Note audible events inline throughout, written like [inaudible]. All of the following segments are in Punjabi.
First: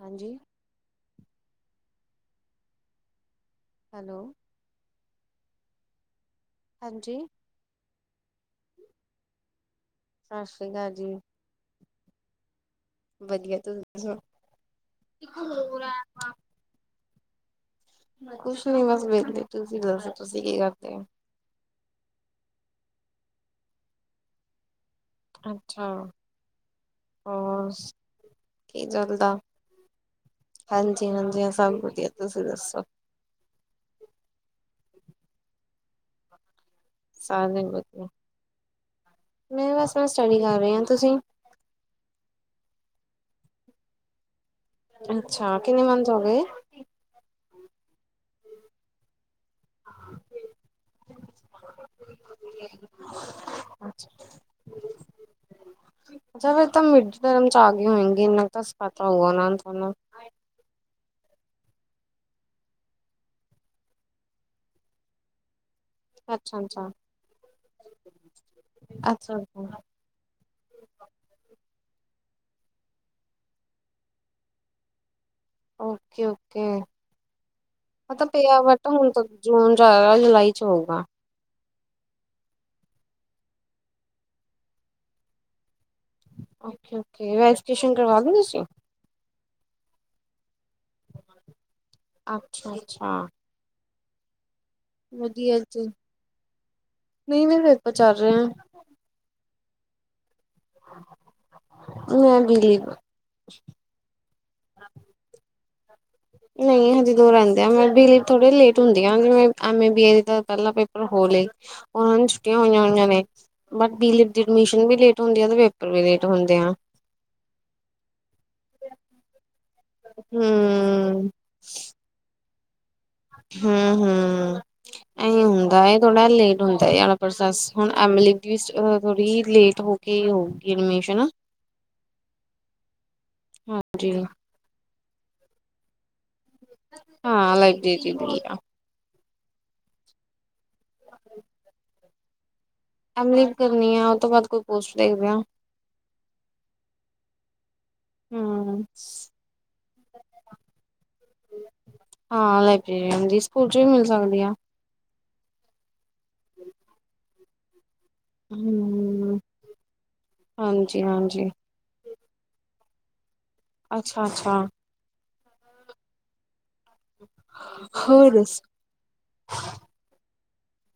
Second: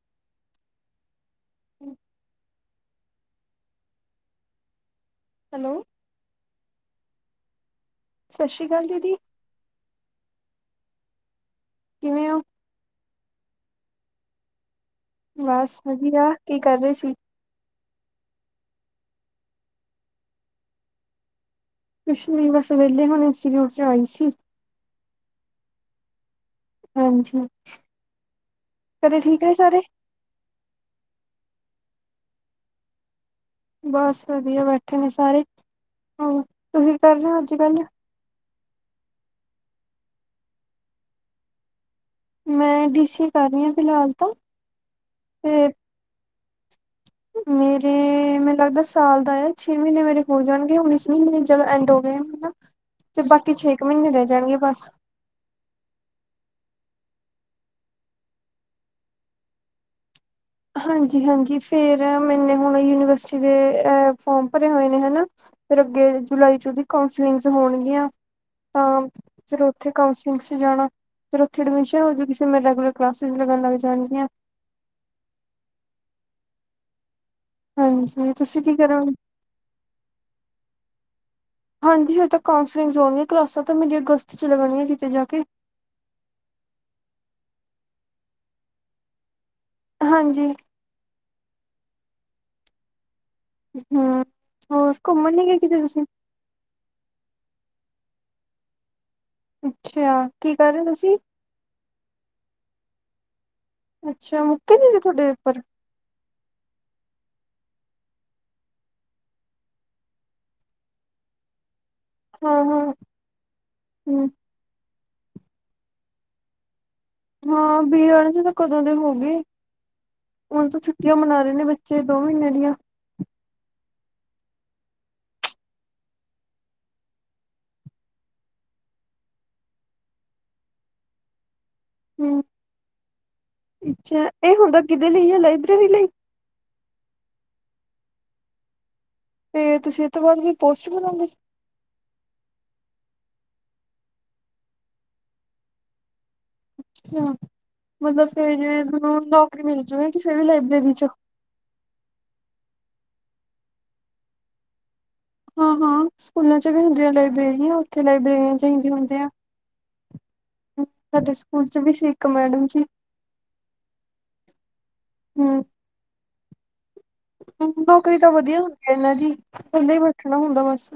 ਹਾਂਜੀ ਹੈਲੋ ਹੈਲੋ ਹਾਂਜੀ ਸਤਿ ਸ਼੍ਰੀ ਅਕਾਲ ਦੀਦੀ ਸਤਿ ਸ੍ਰੀ ਅਕਾਲ ਜੀ ਕਿਵੇਂ ਹੋ? ਵਧੀਆ ਤੁਸੀਂ ਸੁਣਾਓ। ਬਸ ਵਧੀਆ ਕੀ ਕਰ ਰਹੇ ਸੀ। ਕੁਛ ਨੀ ਬਸ ਵੇਲੇ ਤੁਸੀਂ ਦੱਸੋ ਤੁਸੀਂ ਕੀ ਕਰਦੇ ਹੋ? ਕੁਛ ਨੀ ਬਸ ਵੇਲੇ ਹੁਣ ਉਸ 'ਚ ਆਈ ਸੀ। ਅੱਛਾ ਹਾਂਜੀ ਹੋਰ ਕੀ ਘਰੇ ਚੱਲਦਾ ਠੀਕ ਨੇ ਸਾਰੇ ਹਾਂਜੀ- ਹਾਂਜੀ ਸਭ ਵਧੀਆ ਤੁਸੀਂ ਦੱਸੋ? ਬਸ ਵਧੀਆ ਬੈਠੇ ਨੇ ਸਾਰੇ ਹ ਤੁਹੀ ਕਰ ਰਹੇ ਹੋ ਅੱਜ ਸਾਰੇ ਕੱਲ ਵਧੀਆ ਮੈਂ ਬਸ ਮੈਂ ਸਟੱਡੀ ਕਰ ਰਹੀ ਹਾਂ ਤੁਸੀਂ ਮੈਂ ਡੀ ਸੀ ਕਰ ਰਹੀ ਹਾਂ ਫਿਲਹਾਲ ਤਾਂ ਅੱਛਾ ਤੇ ਕਿੰਨੇ ਮੰਥ ਹੋ ਗਏ। ਮੇਰੇ ਮੈਨੂੰ ਲੱਗਦਾ ਸਾਲ ਦਾ ਏ। ਛੇ ਮਹੀਨੇ ਮੇਰੇ ਹੋ ਜਾਣਗੇ ਹੁਣ ਵੀ ਮਹੀਨੇ ਜਦੋਂ ਐਂਡ ਹੋ ਗਏ ਹਨ। ਤੇ ਬਾਕੀ ਛੇ ਕੁ ਅੱਛਾ ਮਹੀਨੇ ਰਹਿ ਜਾਣਗੇ ਬਸ ਅੱਛਾ ਫਿਰ ਤਾਂ ਮਿਡ ਟਰਮ'ਚ ਆ ਗਈ ਹੋਏਗੀ ਇਨਾ ਪਤਾ ਹੋਊਗਾ ਨਾ ਤੁਹਾਨੂੰ ਹਾਂਜੀ -ਹਾਂਜੀ ਫਿਰ ਮੈਨੇ ਹੁਣ ਯੂਨੀਵਰਸਿਟੀ ਦੇ ਫੋਮ ਭਰੇ ਹੋਏ ਨੇ ਹਨਾ। ਫਿਰ ਅੱਗੇ ਅੱਛਾ ਜੁਲਾਈ 'ਚ ਉਹਦੀ ਅੱਛਾ ਕਾਂਸਲਿੰਗਸ ਹੋਣਗੀਆਂ। ਤਾਂ ਅੱਛਾ ਫਿਰ ਅੱਛਾ ਉੱਥੇ ਕਾਂਸਲਿੰਗ 'ਚ ਜਾਣਾ ਫਿਰ ਉੱਥੇ ਐਡਮਿਸ਼ਨ ਜ ਮੈਂ ਰੈਗੂਲਰ ਕਲਾਸ ਲਗਾਨ ਲੱਗ ਜਾਣਗੀਆਂ। ਓਕੇ- ਓਕੇ ਪਤਾ ਹਾਂਜੀ ਪਿਆ ਤੁਸੀਂ ਕੀ ਵਟ ਹੁਣ ਕਰੋਗੇ? ਤ ਜੂਨ ਜੁਲਾਈ 'ਚ ਹੋਊਗਾ। ਹਾਂਜੀ ਹੇ ਤੱਕ ਕਾਂਸਲਿੰਗਸ ਹੋਣੀਆਂ ਕਲਾਸਾਂ ਤਾਂ ਮੁਜੇ ਅਗਸਤ ਲੱਗਣੀਆਂ ਕਿਤੇ ਜਾ ਕੇ ਓਕੇ - ਓਕੇ ਵੈਰੀਏਸ਼ਨ ਕਰਵਾ ਦੋ ਤੁਸੀਂ ਹਾਂਜੀ ਅੱਛਾ- ਅੱਛਾ ਹੂ ਹੋਰ ਘੁੰਮਣ ਨਹੀਂ ਗਏ ਵਧੀਆ ਕਿਤੇ ਜੀ ਤੁਸੀਂ ਬਸ ਚੱਲ ਰਿਹਾ ਆਂ। ਅੱਛਾ ਕੀ ਕਰ ਰਹੇ ਤੁਸੀਂ [unintelligible] ਅੱਛਾ ਮੁਕਤੇ ਵੀ ਏ ਤੁਹਾਡੇ ਉਪਰ ਨਹੀਂ ਹਜੇ ਦੂਰ ਰਹਿੰਦੇ ਆ, ਮੈਂ ਵੀ ਥੋੜੇ ਲੇਟ ਹੁੰਦੀ ਆ, ਜਿਵੇਂ ਐਮ ਏ ਬੀਏ ਦਾ ਪਹਿਲਾਂ ਪੇਪਰ ਹੋਰ ਉਹਨਾਂ ਨੂੰ ਛੁੱਟੀਆਂ ਹਾਂ-ਹਾਂ ਹੋਈਆਂ ਹੋਈਆਂ ਨੇ, ਬਸ ਬੀ ਦੀ ਹੂੰ ਐਡਮਿਸ਼ਨ ਵੀ ਲੇਟ ਹੁੰਦੀ ਆ ਤੇ, ਪੇਪਰ ਵੀ ਲੇਟ ਹੁੰਦੇ ਆ ਹਾਂ ਬੀ ੲਡ ਦੇ ਤੇ ਕਦੋਂ ਦੇ ਹੋ ਗਏ। ਹੁਣ ਤੇ ਛੁੱਟੀਆਂ ਹਮ ਮਨਾ ਰਹੇ ਨੇ ਬੱਚੇ ਦੋ ਮਹੀਨੇ ਦੀਆਂ। ਹੂੰ ਹੂੰ। [inaudible] ਹੁੰਦਾ ਇਹ ਥੋੜਾ ਲੇਟ ਹੁੰਦਾ ਹੈ ਏ ਵਾਲਾ ਵਾਹਿਗੁਰੂ ਪ੍ਰੋਸੈਸ, ਹੁਣ ਐਮ ਬੀ ਲਿਸਟ ਥੋੜੀ ਲੇਟ ਹੋ ਕੇ ਹੋਊ। ਕਿ ਐਡਮਿਸ਼ਨ ਨਾ ਹੂੰ ਹਾਂਜੀ ਅੱਛਾ ਇਹ ਹੁੰਦਾ, ਕਿਦੇ ਲਈ ਹੈ ਲਾਇਬ੍ਰੇਰੀ ਲਈ। ਹਾਂ ਲਾਇਬ੍ਰੇਰੀ ਲਈ ਆ। ਤੇ ਤੁਸੀਂ ਇਹ ਤੋਂ ਬਾਅਦ ਵੀ ਪੋਸਟ ਬਣੋਗੇ। ਐਮ ਬੀ ਏ ਕਰਨੀ ਆ, ਉਹ ਤੋਂ ਬਾਅਦ ਕੋਈ ਪੋਸਟ ਦੇਖਦੇ ਆਂ। ਅੱਛਾ। ਮਤਲਬ ਫਿਰ ਜਿਵੇਂ ਤੇਨੂੰ ਨੌਕਰੀ ਮਿਲ ਜਾੳਗੀ ਕਿਸੇ ਵੀ ਲਾਇਬ੍ਰੇਰੀ ਚ। ਹਾਂ ਲਾਇਬ੍ਰੇਰੀ, ਸਕੂਲ ਚ ਵੀ ਮਿਲ ਜਾਂਦੀ ਆ। ਹਾਂ ਹਾਂ ਸਕੂਲਾਂ ਚ ਵੀ ਹੁੰਦੀਆਂ ਲਾਇਬ੍ਰੇਰੀਆਂ। ਉੱਥੇ ਲਾਇਬ੍ਰੇਰੀਆਂ ਹੁੰਦੀਆਂ ਹਮ ਹਾਂਜੀ ਸਾਡੇ ਹਾਂਜੀ ਸਕੂਲ ਚ ਵੀ ਸੀ, ਇੱਕ ਮੈਡਮ ਜੀ ਅੱਛਾ- ਅੱਛਾ। ਹੂੰ ਨੌਕਰੀ ਤਾਂ ਹੋਰ ਵਧੀਆ ਦੱਸ ਹੁੰਦੀ ਹੈ ਇਹਨਾਂ ਦੀ, ੳਂਂਝੇ ਹੀ ਬੈਠਣਾ ਹੁੰਦਾ ਬਸ।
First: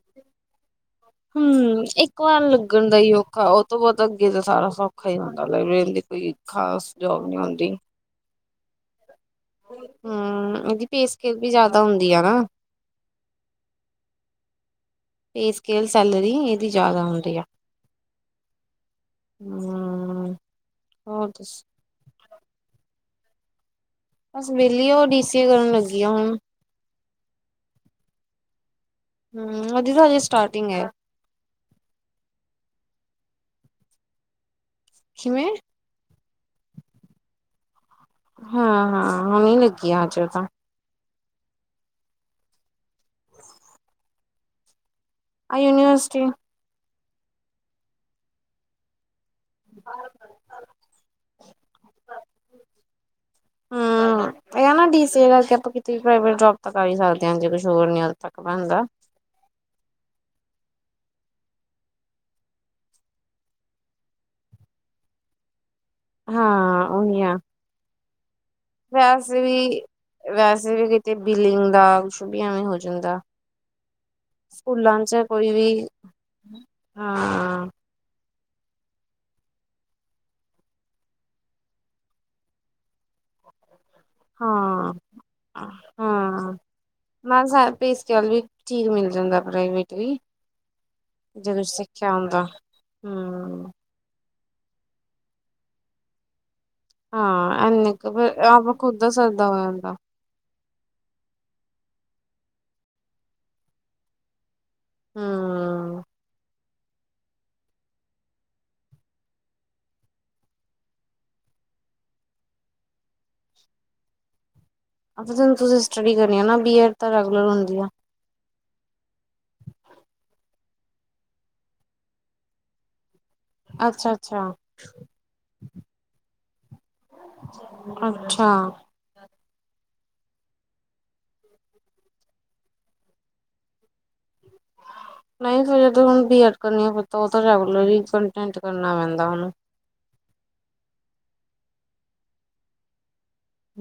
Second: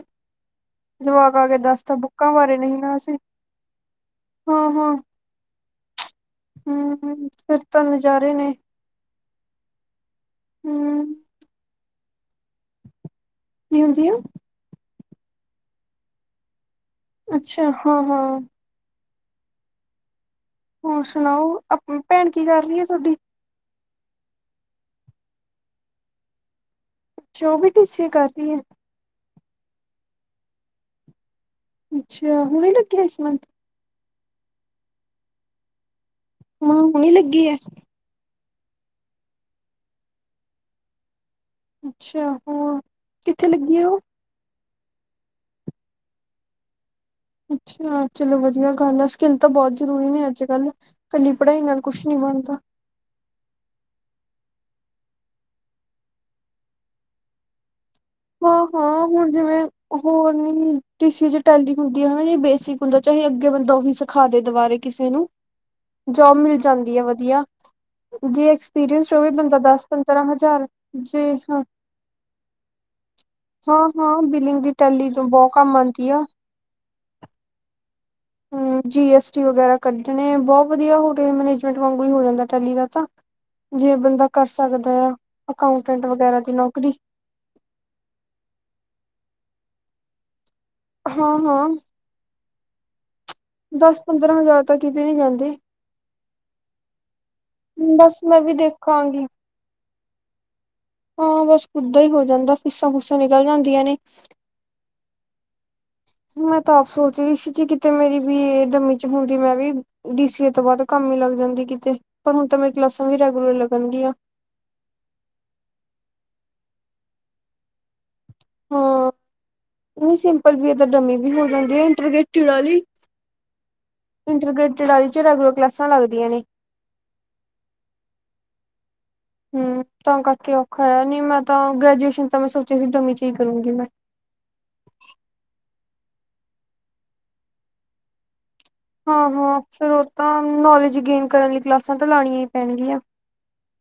ਜਵਾਕ ਆ ਕੇ ਹੂੰ ਦੱਸਤਾ ਇੱਕ ਬੁੱਕਾਂ ਵਾਰ ਬਾਰੇ ਨਹੀਂ ਲੱਗਣ ਨਾ ਦਾ ਹੀ ਅਸੀਂ ਔਖਾ, ਉਹ ਤੋਂ ਬਾਅਦ ਅੱਗੇ ਤਾਂ ਸਾਰਾ ਹਾਂ ਹਾਂ ਸੌਖਾ ਹੀ ਹੁੰਦਾ ਵੇ ਦੀ ਕੋਈ ਖਾਸ ਜਾੱਬ ਹੂੰ ਨਹੀ ਫਿਰ ਹੁੰਦੀ ਤਾਂ ਨਜ਼ਾਰੇ ਨੇ ਹੂੰ, ਇਹਦੀ ਪੇ ਹੂੰ ਸਕੈਲ ਵੀ ਜ਼ਿਆਦਾ ਹੁੰਦੀ ਆ ਨਾ। ਕੀ ਹੁੰਦੀ ਆ। Pay scale- salary. ਇਹਦੀ ਜ਼ਿਆਦਾ ਹੁੰਦੀ ਅੱਛਾ, ਹਾਂ ਹਾਂ। ਹੂੰ। ਹੋਰ ਸੁਣਾਓ। ਅਪ ਭੈਣ ਕੀ ਕਰ ਰਹੀ ਹੈ ਤੁਹਾਡੀ? ਬਸ ਵੇਹਲੀ ਏ ਉਹ, ਡੀ ਸੀ ਏ ਕਰਨ ਲੱਗੀ ਆ ਹੁਣ। ਅੱਛਾ, ਔਵੀ ਡੀ ਸੀ ਏ ਕਰਦੀ ਏ। ਹੂੰ ਉਹਦੀ ਨਾ ਹਜੇ ਸਟਾਰਟਿੰਗ ਏ। ਅੱਛਾ, ਹੁਨੇ ਲਗੀ ਆ ਏਸ ਮੰਥ। ਜਿਵੇਂ ਹਾਂ ਹੁਣੇ ਲੱਗੀ ਏ। ਹਾਂ- ਹਾਂ ਹੁਣੇ ਲੱਗੀ ਆ, ਅਜੇ ਤਾਂ ਅੱਛਾ ਹੋਰ, ਕਿੱਥੇ ਲੱਗੀ ਏ ਉਹ? ਆ ਯੂਨੀਵਰਸਿਟੀ ਅੱਛਾ ਚਲੋ ਵਧੀਆ ਗੱਲ ਆ। ਸਕਿੱਲ ਤਾਂ ਬਹੁਤ ਜ਼ਰੂਰੀ ਨੇ ਅੱਜ ਕੱਲ੍ਹ, ਇਕੱਲੀ ਪੜ੍ਹਾਈ ਨਾਲ ਕੁਛ ਨੀ ਬਨਦਾ। ਹੂੰ, ਇਹ ਨਾ ਡੀ ਸੀ ਏ ਕਰਕੇ ਆਪਾਂ ਕਿਤੇ ਪਾ੍ਇਵੇਟ ਜੋਬ ਤਾ ਕਰ ਹੀ ਸਕਦੇ ਹਾਂ, ਜੇ ਕੁਛ ਹੋਰ ਨੀ ਤੱਕ ਹਾਂ- ਬਣਦਾ ਹਾਂ ਹੁਣ ਜਿਵੇਂ ਹੋਰ ਨੀ ਟੀਸੀੇ ਟੈਲੀ ਹੁੰਦੀ ਆ ਹੈ ਨਾ, ਏ ਬੇਸਿਕ ਹੁੰਦਾ ਏ, ਚਾਹੇ ਅੱਗੇ ਬੰਦਾ ਉਹੀ ਸਿਖਾ ਦੇ ਦੁਬਾਰੇ। ਕਿਸੇ ਨੂੰ, ਜੋਬ ਮਿਲ ਹਾਂ ਜਾਂਦੀ ਹੈ ਉਹੀ ਆ ਵਧੀਆ। ਜੇ ਐਕਸਪੀਰੀਅੰਸ ਹੋਵੇ ਵੈਸੇ ਬੰਦਾ ਵੀ, ਦਸ ਪੰਦਰਾਂ ਹਜ਼ਾਰ ਵੈਸੇ ਵੀ ਕਿਤੇ ਜੇ ਹਾਂ ਬਿਲਿੰਗ ਦਾ ਈਸ਼ੂ ਵੀ ਐਵੇਂ ਹੋ ਜਾਂਦਾ। ਹਾਂ-ਹਾਂ ਬਿਲਿੰਗ ਦੀ ਸਕੂਲਾਂ ਟੈਲੀ ਚ ਤੋਂ ਕੋਈ ਬਹੁਤ ਵੀ, ਕੰਮ ਆਂਦੀ ਆ। ਹਾਂ ਹੂੰ ਜੀ ਐਸ ਟੀ ਵਗੇਰਾ ਕੱਢਣੇ, ਬਹੁਤ ਵਧੀਆ ਹੋਟਲ ਮੈਨੇਜਮੈਂਟ ਵਾਂਗ ਹੋ ਜਾਂਦਾ ਟੈਲੀ ਦਾ ਤਾਂ ਜੇ ਬੰਦਾ ਕਰ ਸਕਦਾ ਹਾਂ-ਹਾਂ-ਹਾਂ ਆ ਅਕਾਊਂਟੈਂਟ ਵਗੈਰਾ ਦੀ ਨੌਕਰੀ ਨਾਲ ਸ ਪੇਸ ਕੇਲ ਵੀ ਠੀਕ ਮਿਲ ਜਾਂਦਾ ਪ੍ਰਾਈਵੇਟ ਜਦੋਂ ਹਾਂ-ਹਾਂ ਸਿੱਖਿਆ ਹੁੰਦਾ। ਦਸ ਪੰਦਰਾਂ ਹਜ਼ਾਰ ਤ ਕਿਤੇ ਨਹੀਂ ਜਾਂਦੀ। ਹਾਂ ਐਣ ਕ ਫਿਰ ਖੁੱਦ ਦਾ ਸਰਦਾ ਦਹੋਇਦਾ। ਹਾਂ ਬਸ ਓਦਾਂ ਹੀ ਹੋ ਜਾਂਦਾ ਫੀਸਾਂ ਫੂਸਾਂ ਨਿਕਲ ਜਾਂਦੀਆਂ ਨੇ। ਹਮ। ਮੈਂ ਤਾਂ ਆਪ ਸੋਚ ਰਹੀ ਸੀ ਜੀ ਕਿਤੇ ਮੇਰੀ ਵੀ ਏ ਡਮੀ ਚ ਹੁੰਦੀ ਮੈਂ ਵੀ ਡੀ ਸੀਏ ਤੋਂ ਬਾਅਦ ਕੰਮ ਲੱਗ ਜਾਂਦੀ ਕਿਤੇ ਪਰ ਹੁਣ ਤਾਂ ਮੇਰੀ ਕਲਾਸਾਂ ਵੀ ਰੈਗੂਲਰ ਲੱਗਣਗੀਆਂ। ਤੁਸੀਂ ਸਟੱਡੀ ਕਰਨੀ ਆ ਨਾ ਬੀ ਏ ਡ ਤਾਂ ਰੈਗੂਲਰ ਹੁੰਦੀ ਆ। ਹਾਂ ਨਹੀਂ ਸਿੰਪਲ ਵੀ ਤਾਂ ਡਮੀ ਵੀ ਹੋ ਜਾਂਦੀ ਆ ਇੰਟਰਟ ਚੀ ਅੱਛਾ ਅੱਛਾ ਇੰਟਰ ਰੇਲੀ ਚ ਰੈਗੂਲਰ ਕਲਾਸਾਂ ਲੱਗਦੀਆਂ ਨੇ। ਅੱਛਾ। ਹਮ। ਤਾਂ ਕਰਕੇ ਔਖਾ ਆ ਨਹੀਂ ਮੈਂ ਤਾਂ ਗ੍ਰੈਜੂਏਸ਼ਨ ਤਾਂ ਮੈਂ ਸੋਚਿਆ ਸੀ ਡਵੀ ਚੀਜ਼ ਕਰੂੰਗੀ ਮੈਂ। ਨਹੀਂ ਸ ਹੁਣ ਬੀ ਐਡ ਕਰਨੀ ਆ ਪਤਾ ਉਹ ਤਾਂ ਰੈਗੂਲਰ ਹੀ। ਕੰਟੈਂਟ ਕਰਨਾ ਪੈਂਦਾ ਹਾਂ ਉਹਨੂੰ ਹਾਂ ਫਿਰ ਉਹ ਤਾਂ ਨੌਲੇਜ ਗੇਨ ਕਰਨ ਲਈ ਕਲਾਸਾਂ ਤਾਂ ਲਾਣੀਆਂ ਹੀ ਪੈਣਗੀਆਂ।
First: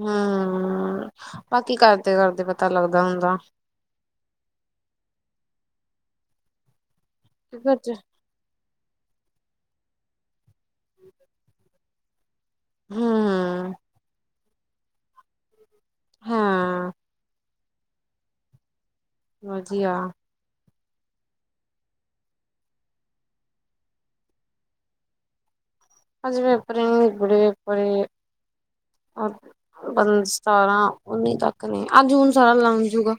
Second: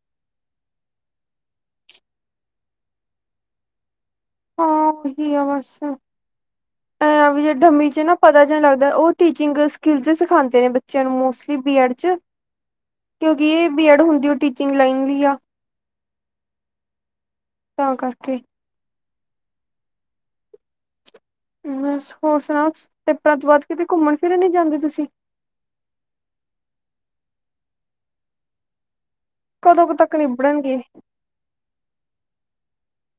ਹਮ ਬਾਕੀ ਕਰਦੇ ਕਰਦੇ ਪਤਾ ਲੱਗਦਾ ਹੁੰਦਾ। ਹਾਂ ਉਹੀ ਆ ਬਸ ਐ ਵੀ ਜੇ ਡਮੀ ਕਿਉਂਕਿ ਚ ਨਾ ਪਤਾ ਜ ਨਹੀਂ ਲੱਗਦਾ ਉਹ ਟੀਚਿੰਗ ਸਕਿਲ ਸਿਖਾਉਦੇ ਨੇ ਬੱਚਿਆਂ ਨੂੰ ਮੋਸਟਲੀ ਬੀਐਡ ਚ ਕਿਉਂਕਿ ਇਹ ਹਮ ਬੀਐਡ ਹੁੰਦੀ ਹੋ ਟੀਚਿੰਗ ਲਾਈਨ ਲਈ ਆ ਹਾਂ ਤਾਂ ਕਰਕੇ ਮਜੀ ਆ ਬਸ ਹੋਰ ਸੁਣਾ ਤੇਪਤ ਵੱਧ ਕਿਤੇ ਘੁੰਮਣ ਫਿਰਨ ਨੀ ਜਾਂਦੇ ਤੁਸੀਂ ਅਜ ਵਪਰੇ ਬੜ ਵਪਰੇ ਕਦੋਂ ਕੁ ਤੱਕ [unintelligible] ਨਿਬੜਨਗੇ ਸਤਾਰਾਂ ਉੱਨੀ ਤੱਕ ਨੇ ਅਹਜ ਹੁਣ ਸਾਰਾ ਲ ਜੂਗਾ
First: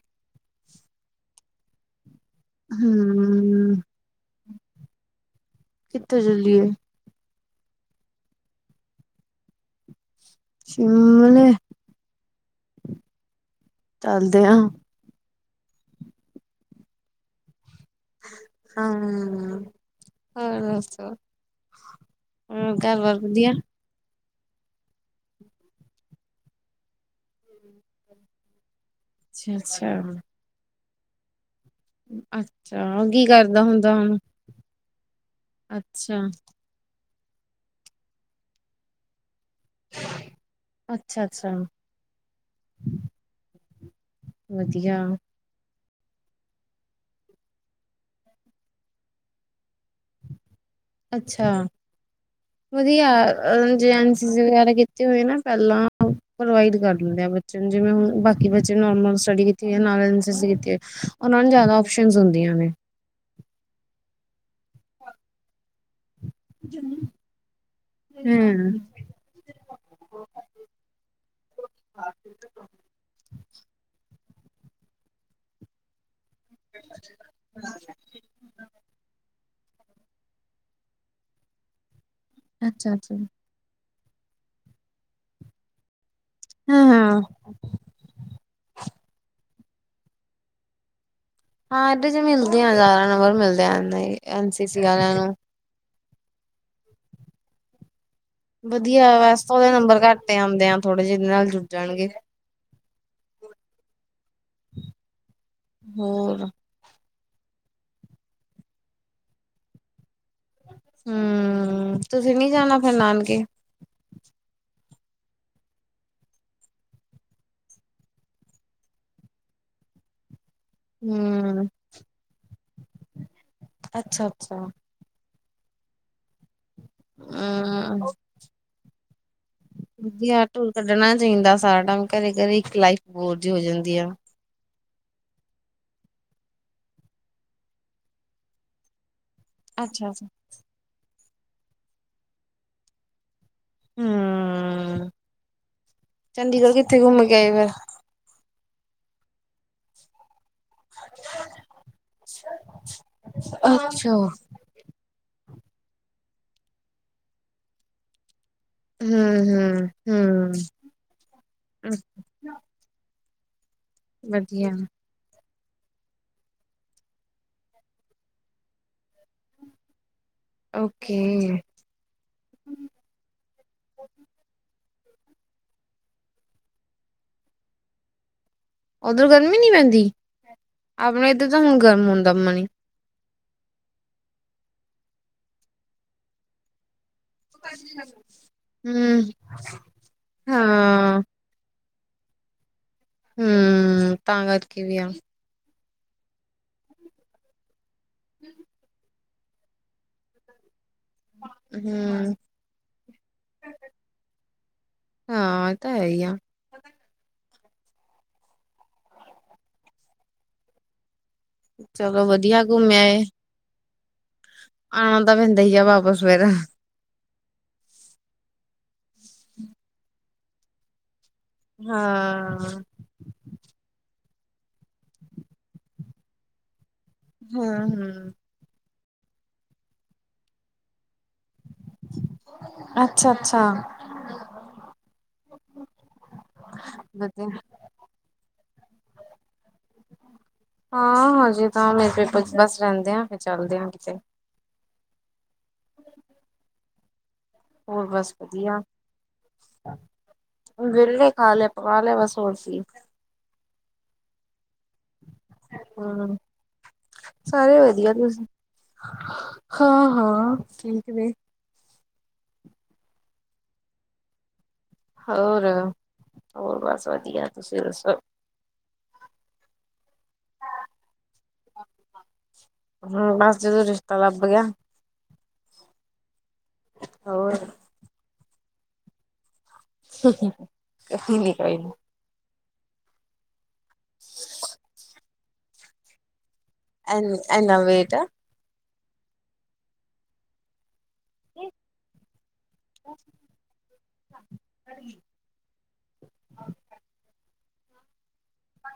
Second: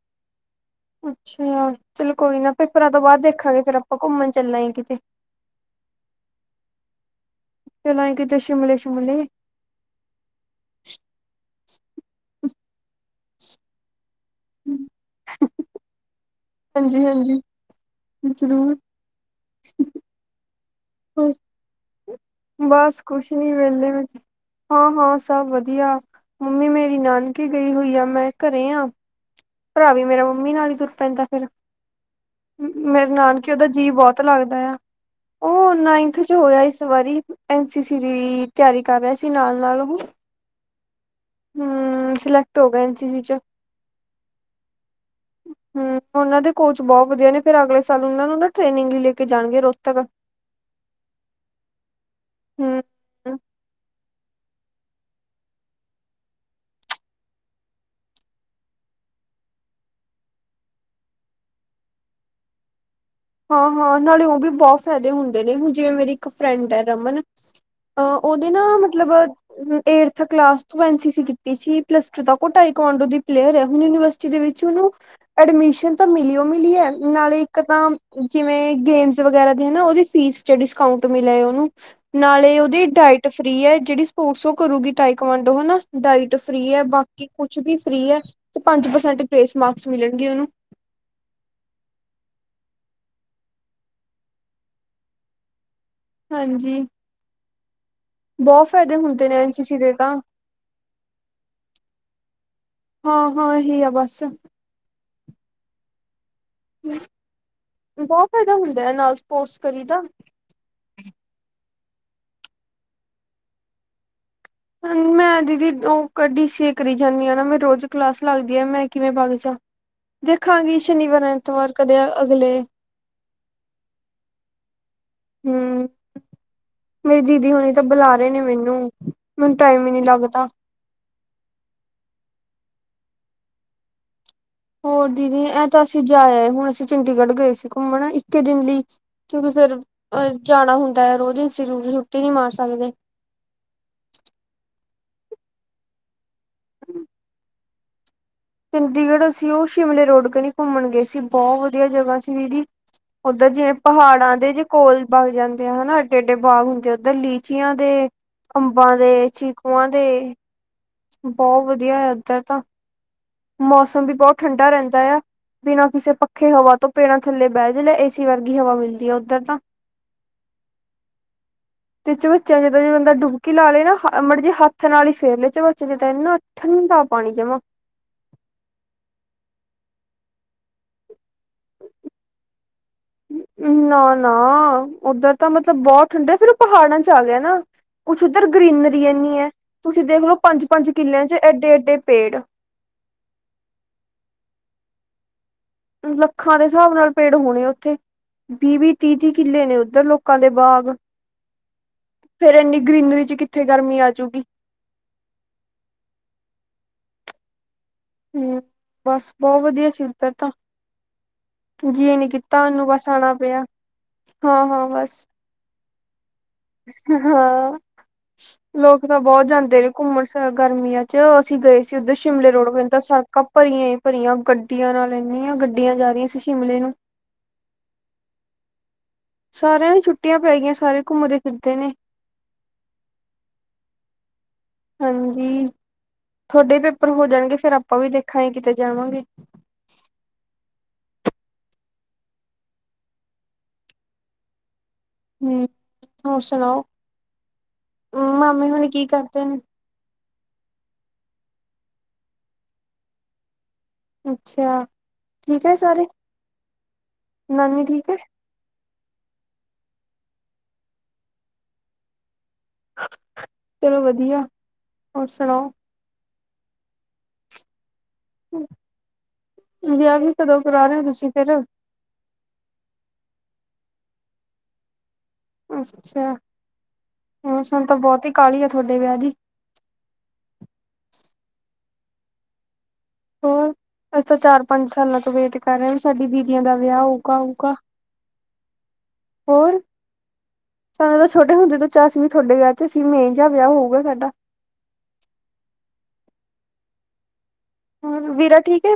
ਅੱਛਾ ਚਲੋ ਕੋਈ ਨਾ ਪੇਪਰਾਂ ਤੋਂ ਬਾਅਦ ਦੇਖਾਂਗੇ ਹਮ ਫੇਰ ਆਪਾਂ ਘੁੰਮਣ ਚੱਲਾਂਗੇ ਕਿਤੇ ਕਿੱਥੇ ਚੱਲਏ ਚਲਏ ਕਿਤੇ ਸ਼ਿਮਲੇ ਸ਼ਿਮਲੇ ਸ਼ਿਮਲੇ ਚੱਲਦੇ ਆ ਹਾਂਜੀ ਹਾਂਜੀ ਜ਼ਰੂਰ ਹਾਂ ਹੋ ਬਸ ਘਰ ਬਾਰ ਕੁਛ ਨੀ ਵਧੀਆ ਮਹਿੰਦੇ ਮ ਹਾਂ ਹਾਂ ਸਭ ਵਧੀਆ ਮੰਮੀ ਮੇਰੀ ਨਾਨਕੇ ਗਈ ਹੋਈ ਆ ਮੈਂ ਘਰੇ ਆ ਭਰਾ ਵੀ ਮੇਰਾ ਅੱਛਾ-ਅੱਛਾ-ਅੱਛਾ ਮੰਮੀ ਨਾਲ ਹੀ ਤੁਰ ਪੈਂਦਾ ਫਿਰ ਉਹ ਮੇਰੇ ਕੀ ਨਾਨਕੇ ਕਰਦਾ ਉਹਦਾ ਜੀਅ ਹੁੰਦਾ ਹੁਣ ਬਹੁਤ ਲੱਗਦਾ ਆ ਉਹ ਨਾਈਥ ਅੱਛਾ ਚ ਹੋਇਆ ਇਸ ਵਾਰੀ ਐਨਸੀ ਸੀ ਦੀ ਤਿਆਰੀ ਕਰ ਰਿਹਾ ਸੀ ਨਾਲ ਨਾਲ ਉਹ ਅੱਛਾ-ਅੱਛਾ ਹਮ ਸਿਲੈਕਟ ਹੋ ਗਿਆ ਐਨਸੀ ਸੀ ਚ ਵਧੀਆ ਹਮ ਉਹਨਾਂ ਦੇ ਕੋਚ ਬਹੁਤ ਵਧੀਆ ਨੇ ਫਿਰ ਅਗਲੇ ਸਾਲ ਉਹਨਾਂ ਨੂੰ ਨਾ ਟ੍ਰੇਨਿੰਗ ਵੀ ਲੈ ਕੇ ਜਾਣਗੇ ਰੋਤਕ ਅੱਛਾ ਹੂੰ। ਵਧੀਆ ਵਗੈਰਾ ਕੀਤੇ ਹੋਏ ਨਾ ਪਹਿਲਾਂ ਪ੍ਰੋਵਾਈਡ ਕਰ ਲੈਂਦੇ ਆ ਬੱਚੇ ਨੂੰ ਜਿਵੇਂ ਹੁਣ ਬਾਕੀ ਬੱਚੇ ਨੋਰਮਲ ਸਟੱ ਕੀਤੀ ਹੈ ਕੀਤੀ ਉਹਨਾਂ ਨੂੰ ਜਿਆਦਾ ਸ਼ਨ ਹੁੰਦੀਆਂ ਨੇ ਹਾਂ ਹਾਂ ਨਾਲੇ ਉਹ ਵੀ ਬਹੁਤ ਫਾਇਦੇ ਹੁੰਦੇ ਨੇ ਹੁਣ ਜਿਵੇਂ ਮੇਰੀ ਇੱਕ ਫਰੈਂਡ ਹੈ ਰਮਨ ਉਹਦੇ ਨਾ ਹੂੰ ਮਤਲਬ ਏਥ ਕਲਾਸ ਤੋਂ ਐਨਸੀ ਸੀ ਕੀਤੀ ਸੀ ਪਲਸ ਟੂ ਤ ਕੋ ਟ ਪਾਂਡੋ ਦੀ ਪਲੇਅਰ ਹੈ ਜਿਹਦੇ ਵਿੱਚ ਉਹਨੂੰ ਐਡਮਿਸ਼ਨ ਤਾਂ ਮਿਲੀਓ ਮਿਲੀ ਹੈ ਨਾਲੇ ਇੱਕ ਤਾਂ ਕਿਿਵੇਂ ਗੇਮਜ਼ ਵਗੈਰਾ ਦੇ ਨਾ ਉਹਦੇ ਫੀਸ ਚ ਡਿਸਕਾਊਂਟ ਮਿਲਿਆ ਉਹਨੂੰ ਨਾਲੇ ਉਹਦੀ ਅੱਛਾ-ਅੱਛਾ ਡਾਇਟ ਫ੍ਰਰੀ ਹੈ ਜਿਹੜੀ ਸਪੋਰਟਸ ਉਹ ਕਰੂਗੀ ਟਾਈ ਕਮਾਂਡੋ ਹਨਾ ਡਾਇਟ ਫ੍ਰਰੀ ਹੈ ਹਾਂ-ਹਾਂ ਹਾਂ ਹਾਂ ਬਾਕੀ ਕੁਛ ਵੀ ਫ੍ਰੀ ਹੈ ਤੇ ਪੰਜ ਪਰਸੈਂਟ ਪ੍ਰੇਸ ਮਾਰਕਸ ਮਿਲਣਗੇ ਉਹਨੂੰ ਹਾਂ ਇਹਦੇ ਚ ਮਿਲਦੀਆਂ ਜ਼ਿਆਦਾ ਨੰਬਰ ਮਿਲਦੇਨਾ ਐਨਸੀ ਸੀ ਵਾਲਿਆਂ ਨੂੰ ਹਾਂਜੀ ਬਹੁਤ ਫਾਇਦੇ ਵਧੀਆ ਹੁੰਦੇ ਨੇ ਬਸ ਐਨ ਤਾਂ ਸੀ ਉਹਦੇ ਸੀ ਦੇ ਨੰਬਰ ਤਾਂ ਘੱਟ ਆਉਂਦੇ ਆ ਥੋੜੇ ਜਿਹੇ ਇਹਦੇ ਨਾਲ ਜੁੜ ਜਾਣਗੇ ਹਾਂ ਹਾਂ ਇਹ ਹੀ ਆ ਬੱਸ ਹੋਰ ਬਹੁਤ ਫਾਇਦਾ ਹੁੰਦਾ ਹੈ ਨਾਲ ਸਪੋਰਟਸ ਕਰੀ ਦਾ ਹਮ ਤੁਸੀਂ ਨੀ ਜਾਣਾ ਫਿਰ ਨਾਨਕੇ ਮੈਂ ਦੀਦੀ ਉਹ ਡੀ ਸੀ ਏ ਕਰੀ ਜਾਂਦੀ ਹ ਨਾ ਮੇ ਰੋਜ਼ ਕਲਾਸ ਲੱਗਦੀ ਹੈ ਮੈਂ ਕਿਵੇਂ ਬਾਗ ਜਾਾ ਦੇਖ ਖਾਂਗੀ ਸ਼ਨੀਵਾਰ ਹੂੰ। ਐਤਵਾਰ ਕਦੇ ਅਗਲੇ ਅੱਛਾ-ਅੱਛਾ। ਹਮ ਮੇਰੀ ਦੀਦੀ ਹੁਣੀ ਤਾਂ ਹੂੰ, ਬੁਲਾ ਰਹੇ ਨੇ ਮੈਨੂੰ ਮੈਨੂੰ ਟਾਈਮ ਹੀ ਨਹੀਂੀ ਵਧੀਆ ਲੱਗਦਾ ਟੂਰ ਕੱਢਣਾ ਚਾਹੀਦਾ ਸਾਰਾ ਟਮ ਘਰੇ ਘਰੇ ਇੱਕ ਲਾਈਫ ਬੋਰ ਦੀ ਹੋ ਜਾਂਦੀ ਆ ਹੋਰ ਦੀਦੀ ਇਹ ਤਾਂ ਅਸੀਂ ਜਾਇਆ ਹੈ ਹੁਣ ਅਸੀਂ ਚੰਡੀਗੜ੍ਹ ਗਏ ਸੀ। ਘੁੰਮਣ ਇੱਕੇ ਦਿਨ ਲਈ ਕਿਉਂਕਿ ਫੇਰ ਅੱਛਾ-ਅੱਛਾ। ਜਾਣਾ ਹੁੰਦਾ ਹੈ। ਰੋਜ਼ ਇੰਸਟਿਊਟ ਛੁੱਟੀ ਨਹੀਂ ਮਾਰ ਸਕਦੇ। ਹਮ। ਚੰਡੀਗੜ੍ਹ ਕਿੱਥੇ ਘੁੰਮ ਗਏ ਫੇਰ ਚੰਡੀਗੜ੍ਹ ਅਸੀਂ ਉਹ ਸ਼ਿਮਲੇ ਰੋਡ ਕੇ ਨ ਘੁੰਮਣ ਗਏ ਸੀ। ਬਹੁਤ ਵਧੀਆ ਜਗ੍ਹਾ ਸੀ। ਦੀਦੀ ਉੱਧਰ ਜਿਵੇਂ ਅੱਛਾ। ਪਹਾੜਾਂ ਦੇ ਜੇ ਕੋਲ ਬਾਗ ਜਾਂਦੇ ਆ ਹਨਾ ।ਐਡੇ- ਐਏਡੇ ਬਾਗ ਹੁੰਦੇ ਆ, ਉੱਧਰ ਲੀਚੀਆਂ ਦੇ ਅੰਬਾਂ ਦੇ ਚੀਕੂਆਂ ਦੇ ਹੂੰ-ਹੂੰ-ਹੂੰ, ਬਹੁਤ ਵਧੀਆ ਹੈ। ਏਧਰ ਤਾਂ ਮੌਸਮ ਵੀ ਬਹੁਤ ਠੰਡਾ ਵਧੀਆ ਰਹਿੰਦਾ ਆ। ਬਿਨਾਂ ਕਿਸੇ ਪੱਖੇ ਹਵਾ ਤੋਂ ਪੈਣਾ ਥੱਲੇ ਬਹਿ ਜਾਂਦੇ। ਏ ਸੀ ਵਰਗੀ ਹਵਾ ਮਿਲਦੀ ਹੈ। ਉੱਧਰ ਤਾਂ ਓਕੇ। ਤੇ ਚਬਚਾ [unintelligible] ਜਿੱਦਾਂ ਜੇ ਬੰਦਾ ਡੁੱਬਕੀ ਲਾ ਲਏ ਨਾ ਮਰ ਜੇ ਹੱਥ ਸਨਾਲੀ ਫੇਰ ਲੇ ਚ ਬੱਚੇ ਜ ਤਾਂ ਇਨਾ ਠੰਡਾ ਨ ਦਾ ਪਾਣੀ ਜਮਾ। ਓਧਰ ਗਰਮੀ ਨੀ ਪੈਂਦੀ ।ਆਪਣੇ ਇੱਧਰ ਤਾਂ ਹੁਣ ਗਰਮ ਹੁੰਦਾ ਪਾਣੀ। ਨਾ- ਨਾ ਉੱਧਰ ਤਾਂ ਮਤਲਬ ਬਹੁਤ ਠੰਡੇ ਫੇਰ ਉਹ ਪਹਾੜਾਂ ਚ ਆ ਗਿਆ। ਨਾ ਕੁੱਛ ਉੱਧਰ ਗਰੀਨਰੀ ਹੂੰ, ਨੀ ਹੈ ।ਤੁਸੀਂ ਦੇਖਲੋ, ਪੰਜ- ਪੰਜ ਹਾਂ। ਕਿੱਲਿਆਂ ਚ ਏਡੇ- ਐਏਡੇ ਪੇੜ ਹਮ। ਤਾਂ ਕਰਕੇ ਵੀ ਆ ਲੱਖਾਂ ਦੇ ਹਿਸਾਬ ਨਾਲ ਪੇੜ ਹੋਣੇ ਉੱਥੇ, ਵੀਹ- ਵੀਹ, ਤੀਹ ਦੀ ਕਿੱਲੇ ਨੇ ਉੱਧਰ ਲੋਕਾਂ ਦੇ ਬਾਗ ਫੇਰ ਇੰਨੀ ਗਰੀਨਰੀ ਚ ਕਿੱਥੇ ਗਰਮੀ ਆ ਜੂਗੀ। ਹਾਂ ।ਤਾਂ ਹੈ ਹੀ ਆ। ਹਮ। ਬਸ ਬਹੁਤ ਵਧੀਆ ਸੀ। ਤਾਂ ਜੀ ਚਲੋ ਨੀ ਵਧੀਆ ਕੀਤਾ ਉਹਨੂੰ ਘੁੰਮਿਆ ਬਸ ਆਣਾ ਪਿਆ ਹਾਂ-ਹਾਂ ਆਣਾ ਬਸ ਤਾਂ ਪੈਂਦਾ ਹੀ ਆ ਵਾਬ ਉਹ ਸਵੇਰੇ ਹਾਂ। ਲੋਕ ਤਾਂ ਬਹੁਤ ਜਾਂਦੇ ਨੇ ਘੁੰਮਣ ਗਰਮੀਆਂ ਚ ਚ ਅਸੀਂ ਗਏ ਸੀ। ਉੱਧਰ ਸ਼ਿਮਲੇ ਹਾਂ। ਰੋਡ ਪਦਾ ਸੜਕਾਂ ਭਰੀਆਂ- ਭਰੀਆਂ ਗੱਡੀਆਂ ਨਾਲ ਲੈਂਦੀ ਹਾਂ ਗੱਡੀਆਂ ਜਾ ਰਹੀਆਂ ਸੀ। ਸ਼ਿਮਲੇ ਨੂੰ ਹਮ- ਹਮ। ਸਾਰਿਆਂ ਨੂੰ ਛੁੱਟੀਆਂ ਪੈ ਗਈਆਂ। ਸਾਰੇ ਘੁੰਮਦੇ ਫਿਰਦੇ ਨੇ ਹਾਂ। ਹਾਂਜੀ। ਤੁਹਾਡੇ ਪੇਪਰ ਹੋ ਵਧੀਆ ਜਾਣਗੇ ਫੇਰ ਆਪਾਂ ਵੀ ਦੇਖਾਂਗੇ ਕਿਤੇ ਜਾਵਾਂਗੇ। ਹਾਂ। ਹਾਂਜੀ ਤਾਂ ਮੇਰੇ ਪ ਬਸ ਰਹਿੰਦੇ ਆ ਫ ਚੱਲਦੇ ਹ ਕਿਤੇ ਹਮ। ਹੋਰ ਸੁਣਾਓ, ਹੋਰ ਮਾਮੇ ਹੁਣੇ ਕੀ ਕਰਦੇ ਨੇ। ਗਿਰਲੇ ਖਾ ਲੈ ਪਕਾ ਲੈ ਬਸੋਰ ਸੀ। ਅੱਛਾ। ਠੀਕ ਹੈ ਸਾਰੇ ਹੂੰ। ਸਾਰੇ ਨਾਨੀ ਠੀਕ ਵਧੀਆ ਹੈ ਤੁਸੀ, ਹਾਂ- ਹਾਂ ਠੀਕ ਨੇ। ਚਲੋ ਵਧੀਆ। ਹੋਰ, ਹੋਰ ਬਸ ਵਧੀਆ ਤੁਸੀਂ ਦੱਸੋ? ਵਧਿਆ। ਕਦੋਂ ਕਰਾ ਰਹੇ ਹੋ ਤੁਸੀਂ ਫਿਰ ਤਾ ਲੱਭ ਗਿਆ। ਅੱਛਾ। ਹੋਰ ਹ ਹੁਣ ਤਾਂ ਬਹੁਤ ਹੀ ਕਾਹਲੀ ਆ ਤੁਹਾਡੇ ਵਿਆਹ ਦੀ ਕ ਨੀ ਕਈ ਹੋਰ ਅਸੀਂ ਤਾਂ ਚਾਰ- ਪੰਜ ਸਾਲਾਂ ਤੋਂ ਵੇਟ ਕਰ ਰਹੇ। ਹ ਸਾਡੀ ਬਬੀ ਧੀਆਂ ਦਾ ਵਿਆਹ ਐ ਕਾ ਕਾ ਇੰਨਾ ਵੇਟ ਹੋਰ ਸਾਨੂੰ ਤਾਂ ਛੋਟੇ ਹੁੰਦੇ ਤੋਂ ਚਾਅ ਵੀ ਤੁਹਾਡੇ ਵਿਆਹ ਚ ਸੀ। ਮੇ ਜਹਾ ਵਿਆਹ ਹੋਊਗਾ ਸਾਡਾ [inaudible] ਹੋਰ, ਵੀਰਾ ਠੀਕ ਹੈ।